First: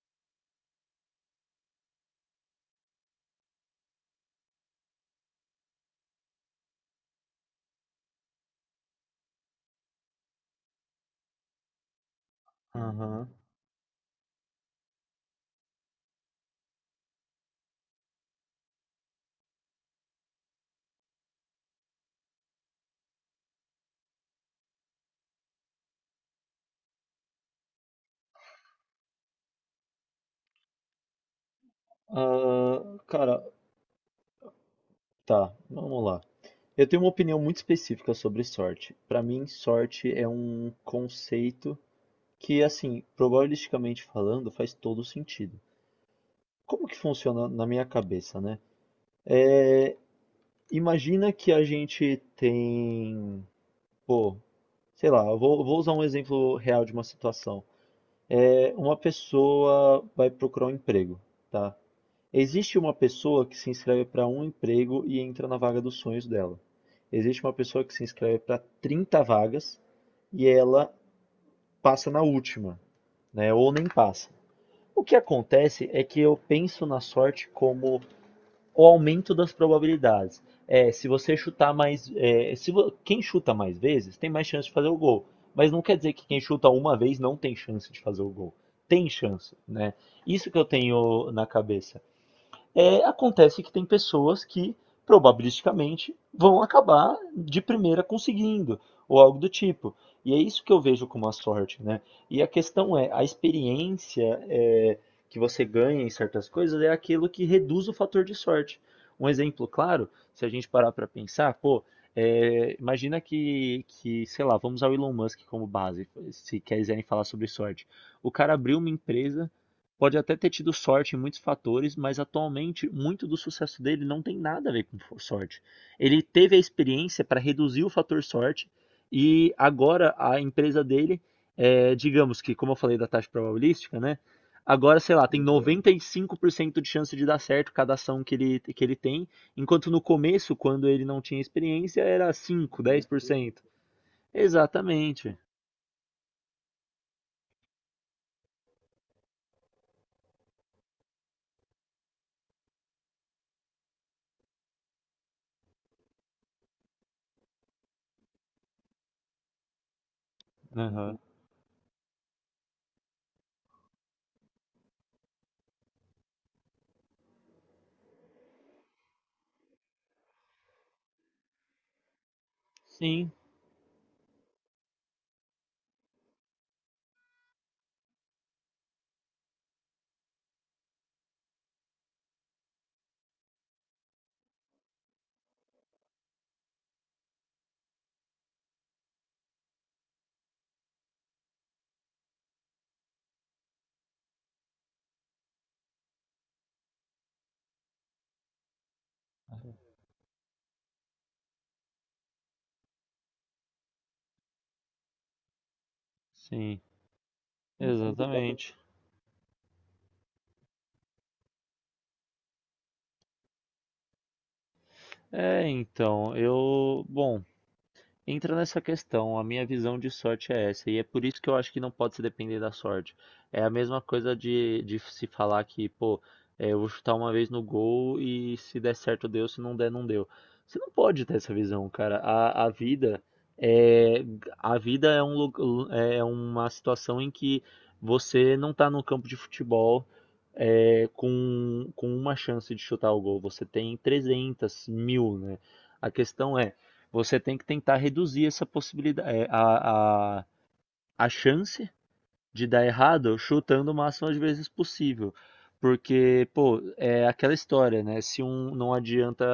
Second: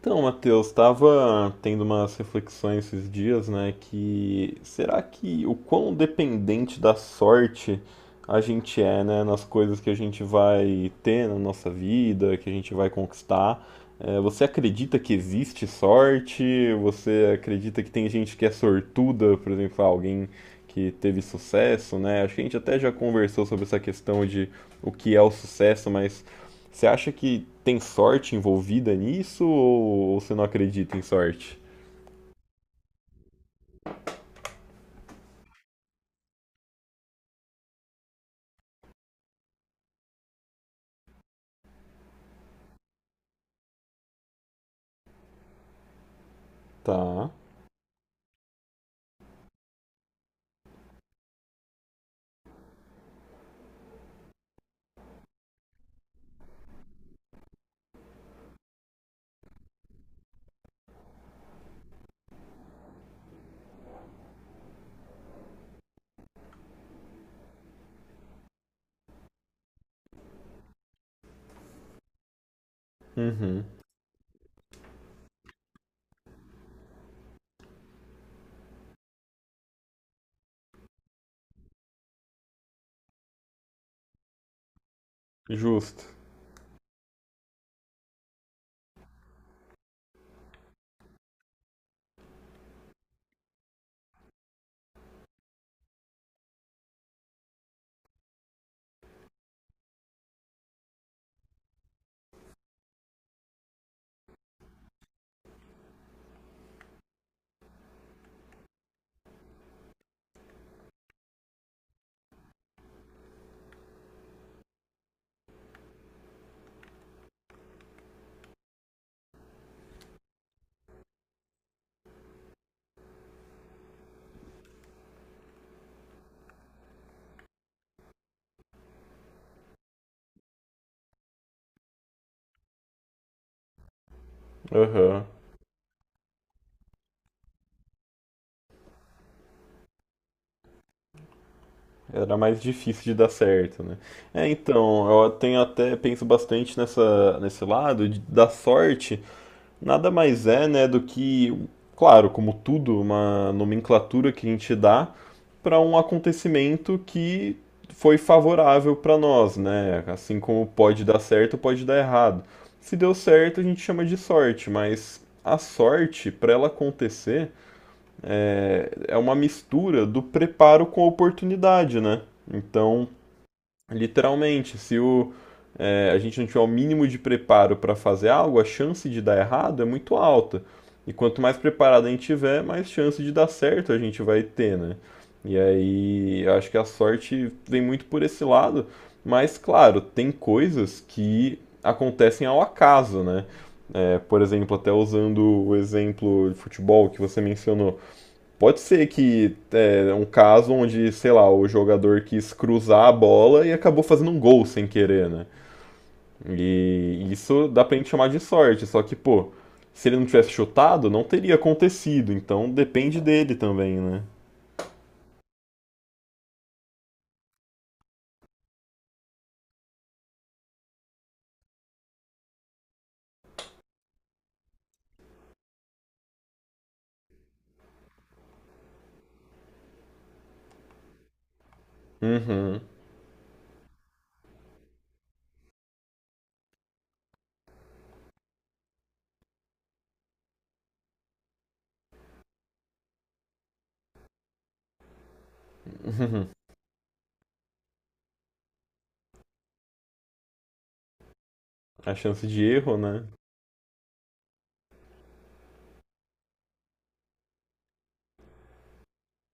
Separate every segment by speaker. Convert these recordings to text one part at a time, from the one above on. Speaker 1: Então, Matheus, estava tendo umas reflexões esses dias, né, que será que o quão dependente da sorte a gente é, né, nas coisas que a gente vai ter na nossa vida, que a gente vai
Speaker 2: Aham.
Speaker 1: conquistar? Você acredita que existe sorte? Você acredita que tem gente que é sortuda, por exemplo, ah, alguém que teve sucesso, né? Acho que a gente até já conversou sobre essa questão de o que é o sucesso, mas você acha que tem sorte envolvida nisso ou você não acredita em sorte?
Speaker 2: Ah, cara, tá, vamos lá. Eu tenho uma opinião muito específica sobre sorte. Pra mim, sorte é um conceito que, assim, probabilisticamente falando, faz todo sentido. Como que
Speaker 1: Tá.
Speaker 2: funciona na minha cabeça, né? Imagina que a gente tem, pô, sei lá, eu vou usar um exemplo real de uma situação. Uma pessoa vai procurar um emprego, tá? Existe uma pessoa que se inscreve para um emprego e entra na vaga dos sonhos dela. Existe uma pessoa que se inscreve para 30 vagas e ela passa na última, né?
Speaker 1: Uhum.
Speaker 2: Ou nem passa. O que acontece é que eu penso na sorte como o aumento das probabilidades. Se você chutar mais, é, se vo- quem chuta mais vezes tem mais chance de fazer o gol. Mas não quer
Speaker 1: Justo.
Speaker 2: dizer que quem chuta uma vez não tem chance de fazer o gol. Tem chance, né? Isso que eu tenho na cabeça. Acontece que tem pessoas que probabilisticamente vão acabar de primeira conseguindo, ou algo do tipo. E é isso que eu vejo como a sorte, né? E a questão é, a experiência que você ganha em certas coisas é aquilo que reduz o fator de sorte. Um exemplo claro, se a gente parar para pensar, pô, imagina que, sei lá, vamos ao Elon Musk como base, se quiserem falar sobre sorte. O cara abriu uma empresa, pode até ter tido sorte em muitos fatores, mas atualmente muito do sucesso dele não tem nada a ver com sorte. Ele teve a experiência para reduzir o fator sorte e agora a empresa dele, é, digamos que, como eu falei da taxa probabilística, né? Agora, sei
Speaker 1: Aham.
Speaker 2: lá, tem 95% de chance de dar certo cada ação que ele tem, enquanto no começo, quando ele não tinha experiência, era
Speaker 1: Era mais
Speaker 2: 5,
Speaker 1: difícil de dar
Speaker 2: 10%.
Speaker 1: certo, né? Então, eu
Speaker 2: Exatamente.
Speaker 1: tenho até penso bastante nesse lado da sorte. Nada mais é, né, do que, claro, como tudo, uma nomenclatura que a gente dá para um acontecimento que foi favorável para nós, né? Assim como pode
Speaker 2: Aham.
Speaker 1: dar certo, pode dar errado. Se deu certo, a gente chama de sorte, mas a sorte, para ela acontecer, é uma mistura do preparo com a oportunidade, né? Então,
Speaker 2: Sim,
Speaker 1: literalmente, se o, é, a gente não tiver o mínimo de preparo para fazer algo, a chance de dar errado é muito alta. E quanto mais preparado a gente tiver, mais chance de dar certo a gente vai ter, né? E aí, eu acho que a sorte vem muito por esse lado, mas claro, tem coisas que acontecem ao acaso, né? Por exemplo, até usando o exemplo de futebol que você mencionou. Pode ser que é um caso onde, sei lá, o jogador quis cruzar a bola e acabou fazendo um gol sem querer, né?
Speaker 2: sim,
Speaker 1: E isso dá pra gente chamar de
Speaker 2: exatamente.
Speaker 1: sorte, só que, pô, se ele não tivesse chutado, não teria acontecido, então depende dele também, né?
Speaker 2: É, então, eu. Bom. Entra nessa questão, a minha visão de sorte é essa, e é por isso que eu acho que não pode se depender da sorte. É a mesma coisa de se falar que, pô, eu vou chutar uma vez no gol e se der certo deu, se não der, não deu. Você não pode ter essa visão, cara. A
Speaker 1: Uhum.
Speaker 2: vida é, a vida é, é é uma situação em que você não tá no campo de futebol, é, com uma chance de chutar o gol. Você tem 300, mil, né? A
Speaker 1: Uhum.
Speaker 2: questão é. Você tem que tentar reduzir essa possibilidade, é, a chance
Speaker 1: A chance de
Speaker 2: de dar
Speaker 1: erro, né?
Speaker 2: errado chutando o máximo de vezes possível. Porque, pô, é aquela história, né? Se um não adianta,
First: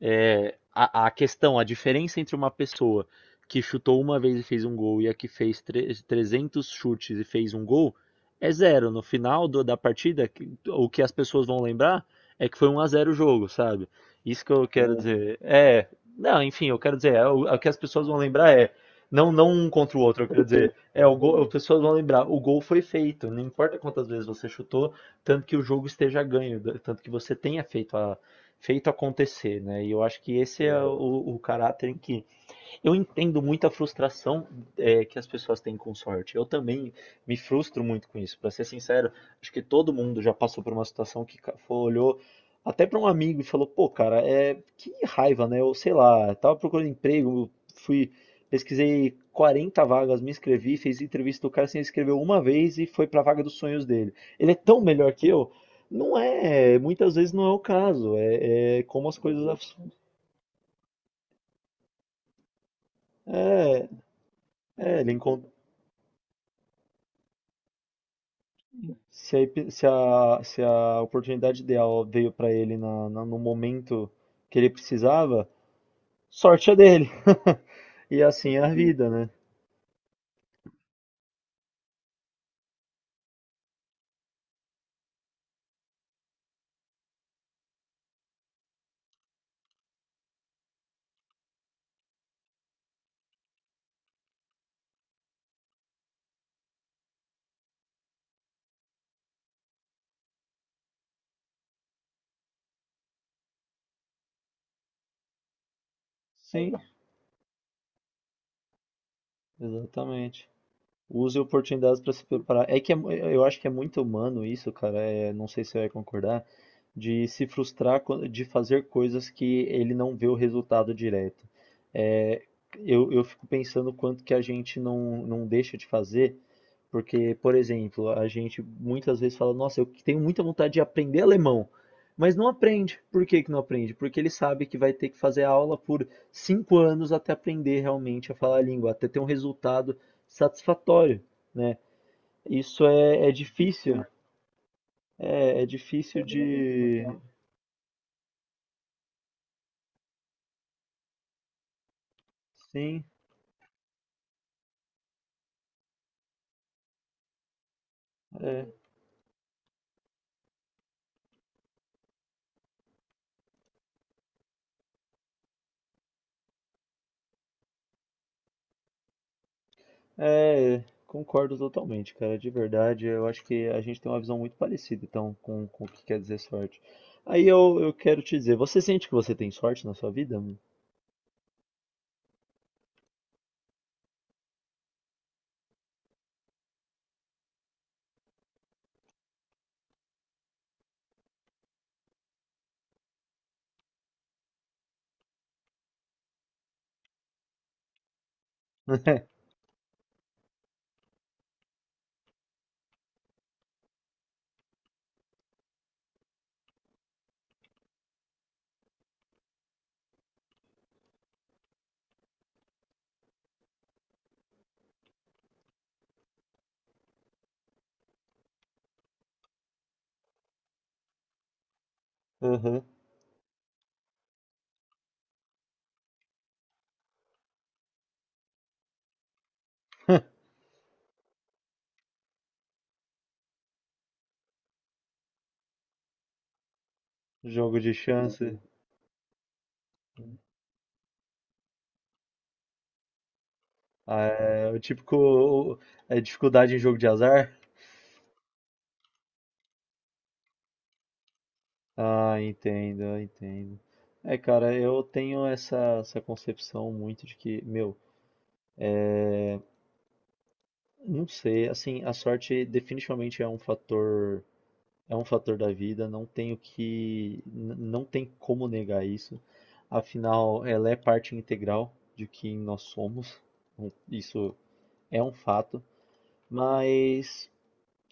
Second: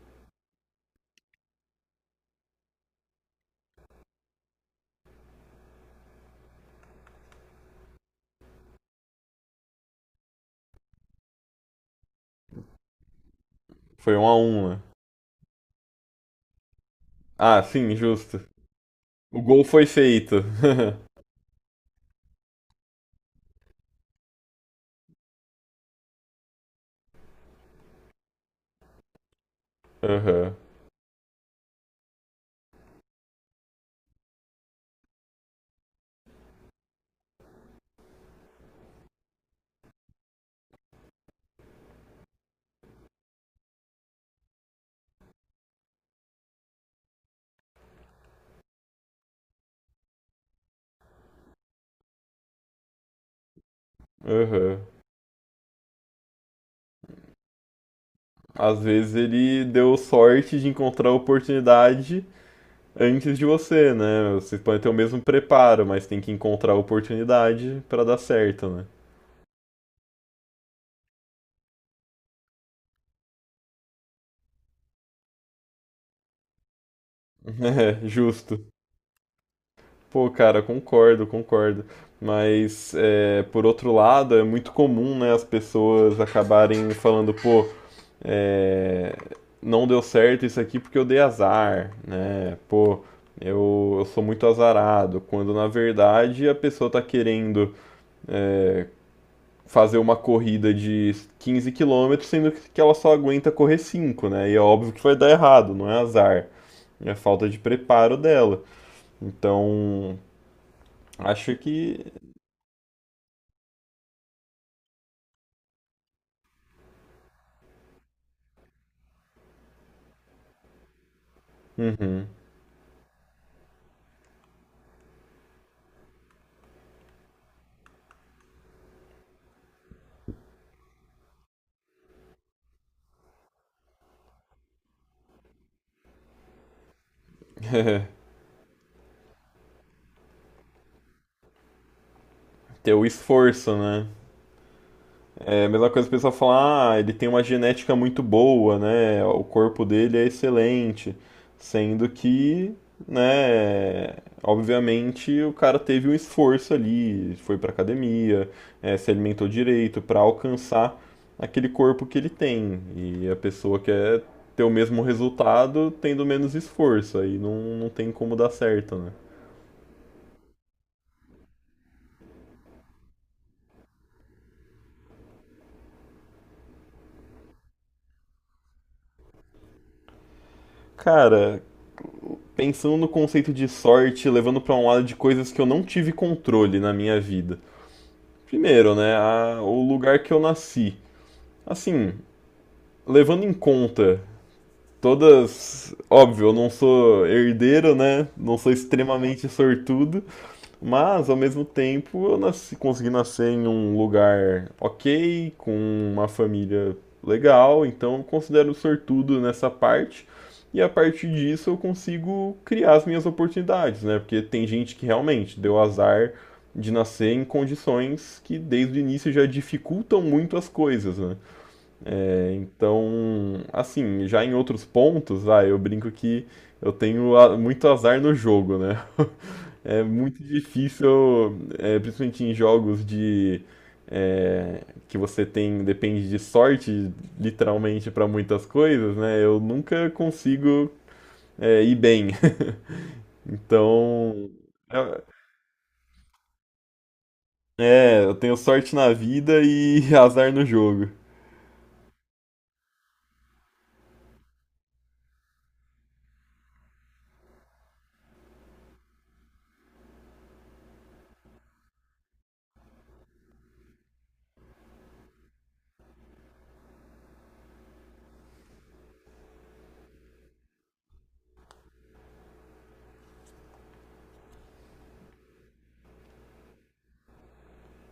Speaker 2: é, a, a diferença entre uma pessoa que chutou uma vez e fez um gol e a que fez 300 chutes e fez um gol é zero. No final da partida, o que as pessoas vão lembrar é que foi um a zero o jogo, sabe?
Speaker 1: Foi um a
Speaker 2: Isso que eu
Speaker 1: um, né?
Speaker 2: quero dizer. É, não, enfim, eu quero dizer, é, o
Speaker 1: Ah,
Speaker 2: que as
Speaker 1: sim,
Speaker 2: pessoas vão
Speaker 1: justo.
Speaker 2: lembrar é não,
Speaker 1: O
Speaker 2: não
Speaker 1: gol
Speaker 2: um
Speaker 1: foi
Speaker 2: contra o outro, eu
Speaker 1: feito.
Speaker 2: quero dizer, é o gol, as pessoas vão lembrar, o gol foi feito, não importa quantas vezes você chutou, tanto que o jogo esteja ganho, tanto que você tenha feito a, feito acontecer, né? E eu acho que
Speaker 1: Aham,
Speaker 2: esse é o caráter em que eu entendo muito a frustração, é, que as pessoas têm com sorte. Eu também me frustro muito com isso. Para ser sincero, acho que todo mundo já passou por uma situação que olhou até para um amigo e falou: pô, cara, é que raiva, né? Eu sei lá, tava procurando emprego, fui pesquisei 40 vagas, me inscrevi, fiz entrevista do cara, se inscreveu uma vez e foi para a vaga dos sonhos dele. Ele é
Speaker 1: aham.
Speaker 2: tão melhor que eu. Não é, muitas vezes não é o caso. É,
Speaker 1: Às
Speaker 2: é como
Speaker 1: vezes
Speaker 2: as coisas.
Speaker 1: ele deu sorte de encontrar a oportunidade antes de
Speaker 2: É,
Speaker 1: você, né? Vocês podem ter o
Speaker 2: é, ele
Speaker 1: mesmo
Speaker 2: encontrou.
Speaker 1: preparo, mas tem que encontrar a oportunidade pra dar certo, né?
Speaker 2: Se a, epi- se a, se a oportunidade ideal veio para ele na, no momento que ele precisava, sorte é dele.
Speaker 1: É,
Speaker 2: E assim é
Speaker 1: justo.
Speaker 2: a vida, né?
Speaker 1: Pô, cara, concordo, concordo. Mas, é, por outro lado, é muito comum, né, as pessoas acabarem falando, pô, é, não deu certo isso aqui porque eu dei azar, né? Pô, eu sou muito azarado. Quando, na verdade, a pessoa tá querendo é, fazer uma corrida de 15 km sendo que ela só aguenta correr 5, né? E é óbvio que vai dar errado, não é azar,
Speaker 2: Sim,
Speaker 1: é falta de preparo dela. Então,
Speaker 2: exatamente. Use
Speaker 1: acho
Speaker 2: oportunidades
Speaker 1: que.
Speaker 2: para se preparar. É que é mu- eu acho que é muito humano isso, cara. É, não sei se você vai concordar, de se frustrar, de fazer coisas que ele não vê o resultado direto.
Speaker 1: Uhum.
Speaker 2: É, eu fico pensando quanto que a gente não deixa de fazer. Porque, por exemplo, a gente muitas vezes fala, nossa, eu tenho muita vontade de aprender alemão, mas não aprende. Por que que não aprende? Porque ele sabe que vai ter que fazer aula por cinco anos até aprender realmente a falar a língua, até ter um resultado satisfatório, né? Isso
Speaker 1: Ter o esforço, né?
Speaker 2: é,
Speaker 1: É
Speaker 2: é
Speaker 1: a mesma coisa que o
Speaker 2: difícil
Speaker 1: pessoal fala, ah,
Speaker 2: de...
Speaker 1: ele tem uma genética muito boa, né? O corpo dele é excelente. Sendo que,
Speaker 2: Sim,
Speaker 1: né, obviamente o cara teve um esforço ali, foi pra academia,
Speaker 2: é,
Speaker 1: se alimentou direito pra alcançar aquele corpo que ele tem. E a pessoa quer ter o mesmo resultado tendo menos esforço, aí não tem como dar certo, né?
Speaker 2: é, concordo totalmente, cara, de verdade. Eu acho que a gente tem uma visão muito parecida, então, com o que quer dizer sorte. Aí eu quero te dizer, você sente que você tem sorte na sua vida, mano?
Speaker 1: Cara, pensando no conceito de sorte, levando pra um lado de coisas que eu não tive controle na minha vida. Primeiro, né, o lugar que eu nasci. Assim, levando em conta todas. Óbvio, eu não sou herdeiro, né? Não sou extremamente sortudo. Mas, ao mesmo tempo, eu nasci, consegui nascer em um lugar ok, com uma família legal, então eu considero sortudo nessa parte. E a partir disso eu consigo criar as minhas oportunidades, né? Porque tem gente que realmente deu azar de nascer em condições que desde o início já dificultam muito as coisas, né?
Speaker 2: Aham.
Speaker 1: Então, assim, já em outros pontos, vai, eu brinco que eu tenho muito azar no jogo, né? É muito difícil, é, principalmente em jogos de é, que você tem depende de sorte,
Speaker 2: Jogo de
Speaker 1: literalmente, para
Speaker 2: chance.
Speaker 1: muitas coisas, né? Eu nunca consigo ir bem.
Speaker 2: Ah,
Speaker 1: Então,
Speaker 2: é, o típico
Speaker 1: é,
Speaker 2: o- é dificuldade em jogo de azar.
Speaker 1: eu tenho sorte na vida e azar no jogo.
Speaker 2: Ah, entendo, eu entendo. É, cara, eu tenho essa concepção muito de que, meu, não sei, assim, a sorte definitivamente é um fator. É um fator da vida, não tenho que, não tem como negar isso. Afinal, ela é parte integral de quem nós somos. Isso é um fato. Mas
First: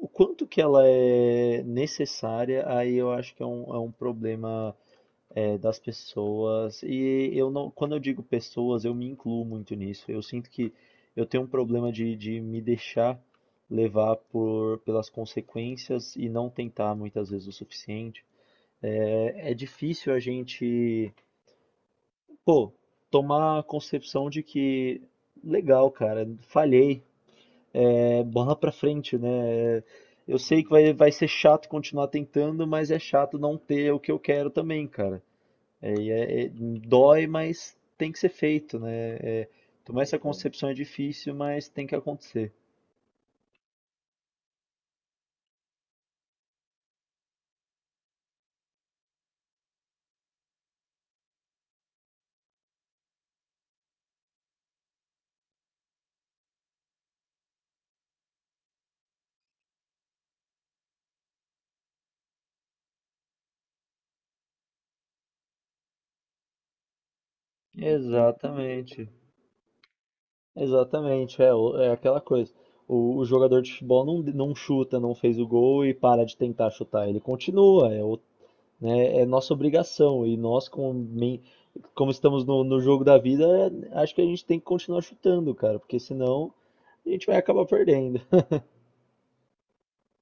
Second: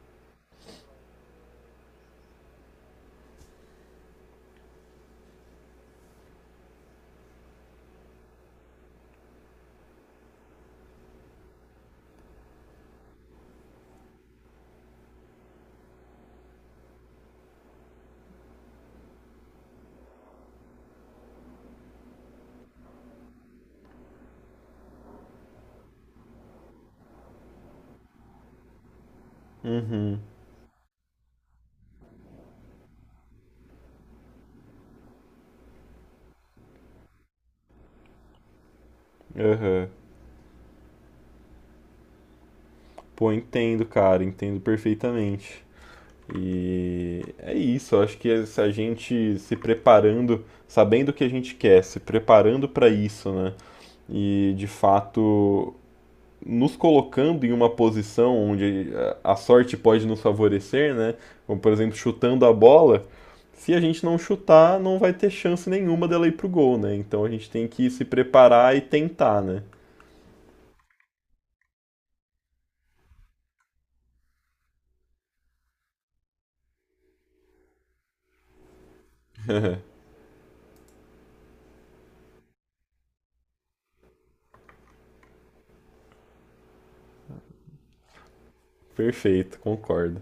Speaker 2: o quanto que ela é necessária, aí eu acho que é um problema, é, das pessoas. E eu não, quando eu digo pessoas, eu me incluo muito nisso. Eu sinto que eu tenho um problema de me deixar levar por, pelas consequências e não tentar muitas vezes o suficiente. É, é difícil a gente, pô, tomar a concepção de que, legal, cara, falhei, é bola pra frente, né?
Speaker 1: Uhum,
Speaker 2: Eu sei que vai ser chato continuar tentando, mas é chato não ter o que eu quero também, cara. É, e dói, mas tem que ser feito, né? É,
Speaker 1: aham.
Speaker 2: tomar essa Uhum. concepção é difícil, mas tem que acontecer.
Speaker 1: Pô, entendo, cara, entendo perfeitamente. E é isso, eu acho que é se a gente se preparando, sabendo o que a gente quer, se preparando para isso, né? E de fato nos colocando em uma posição onde a sorte pode nos favorecer, né? Como por exemplo, chutando a bola, se a gente não chutar, não vai ter chance nenhuma dela ir pro gol, né? Então a gente tem que se preparar e
Speaker 2: Exatamente.
Speaker 1: tentar, né?
Speaker 2: Exatamente, é, é aquela coisa. O jogador de futebol não chuta, não fez o gol e para de tentar chutar. Ele continua, é, né, é nossa obrigação. E nós, como, como estamos no, no jogo da vida, é, acho que a gente tem que continuar chutando, cara, porque senão a gente vai acabar perdendo.
Speaker 1: Perfeito, concordo.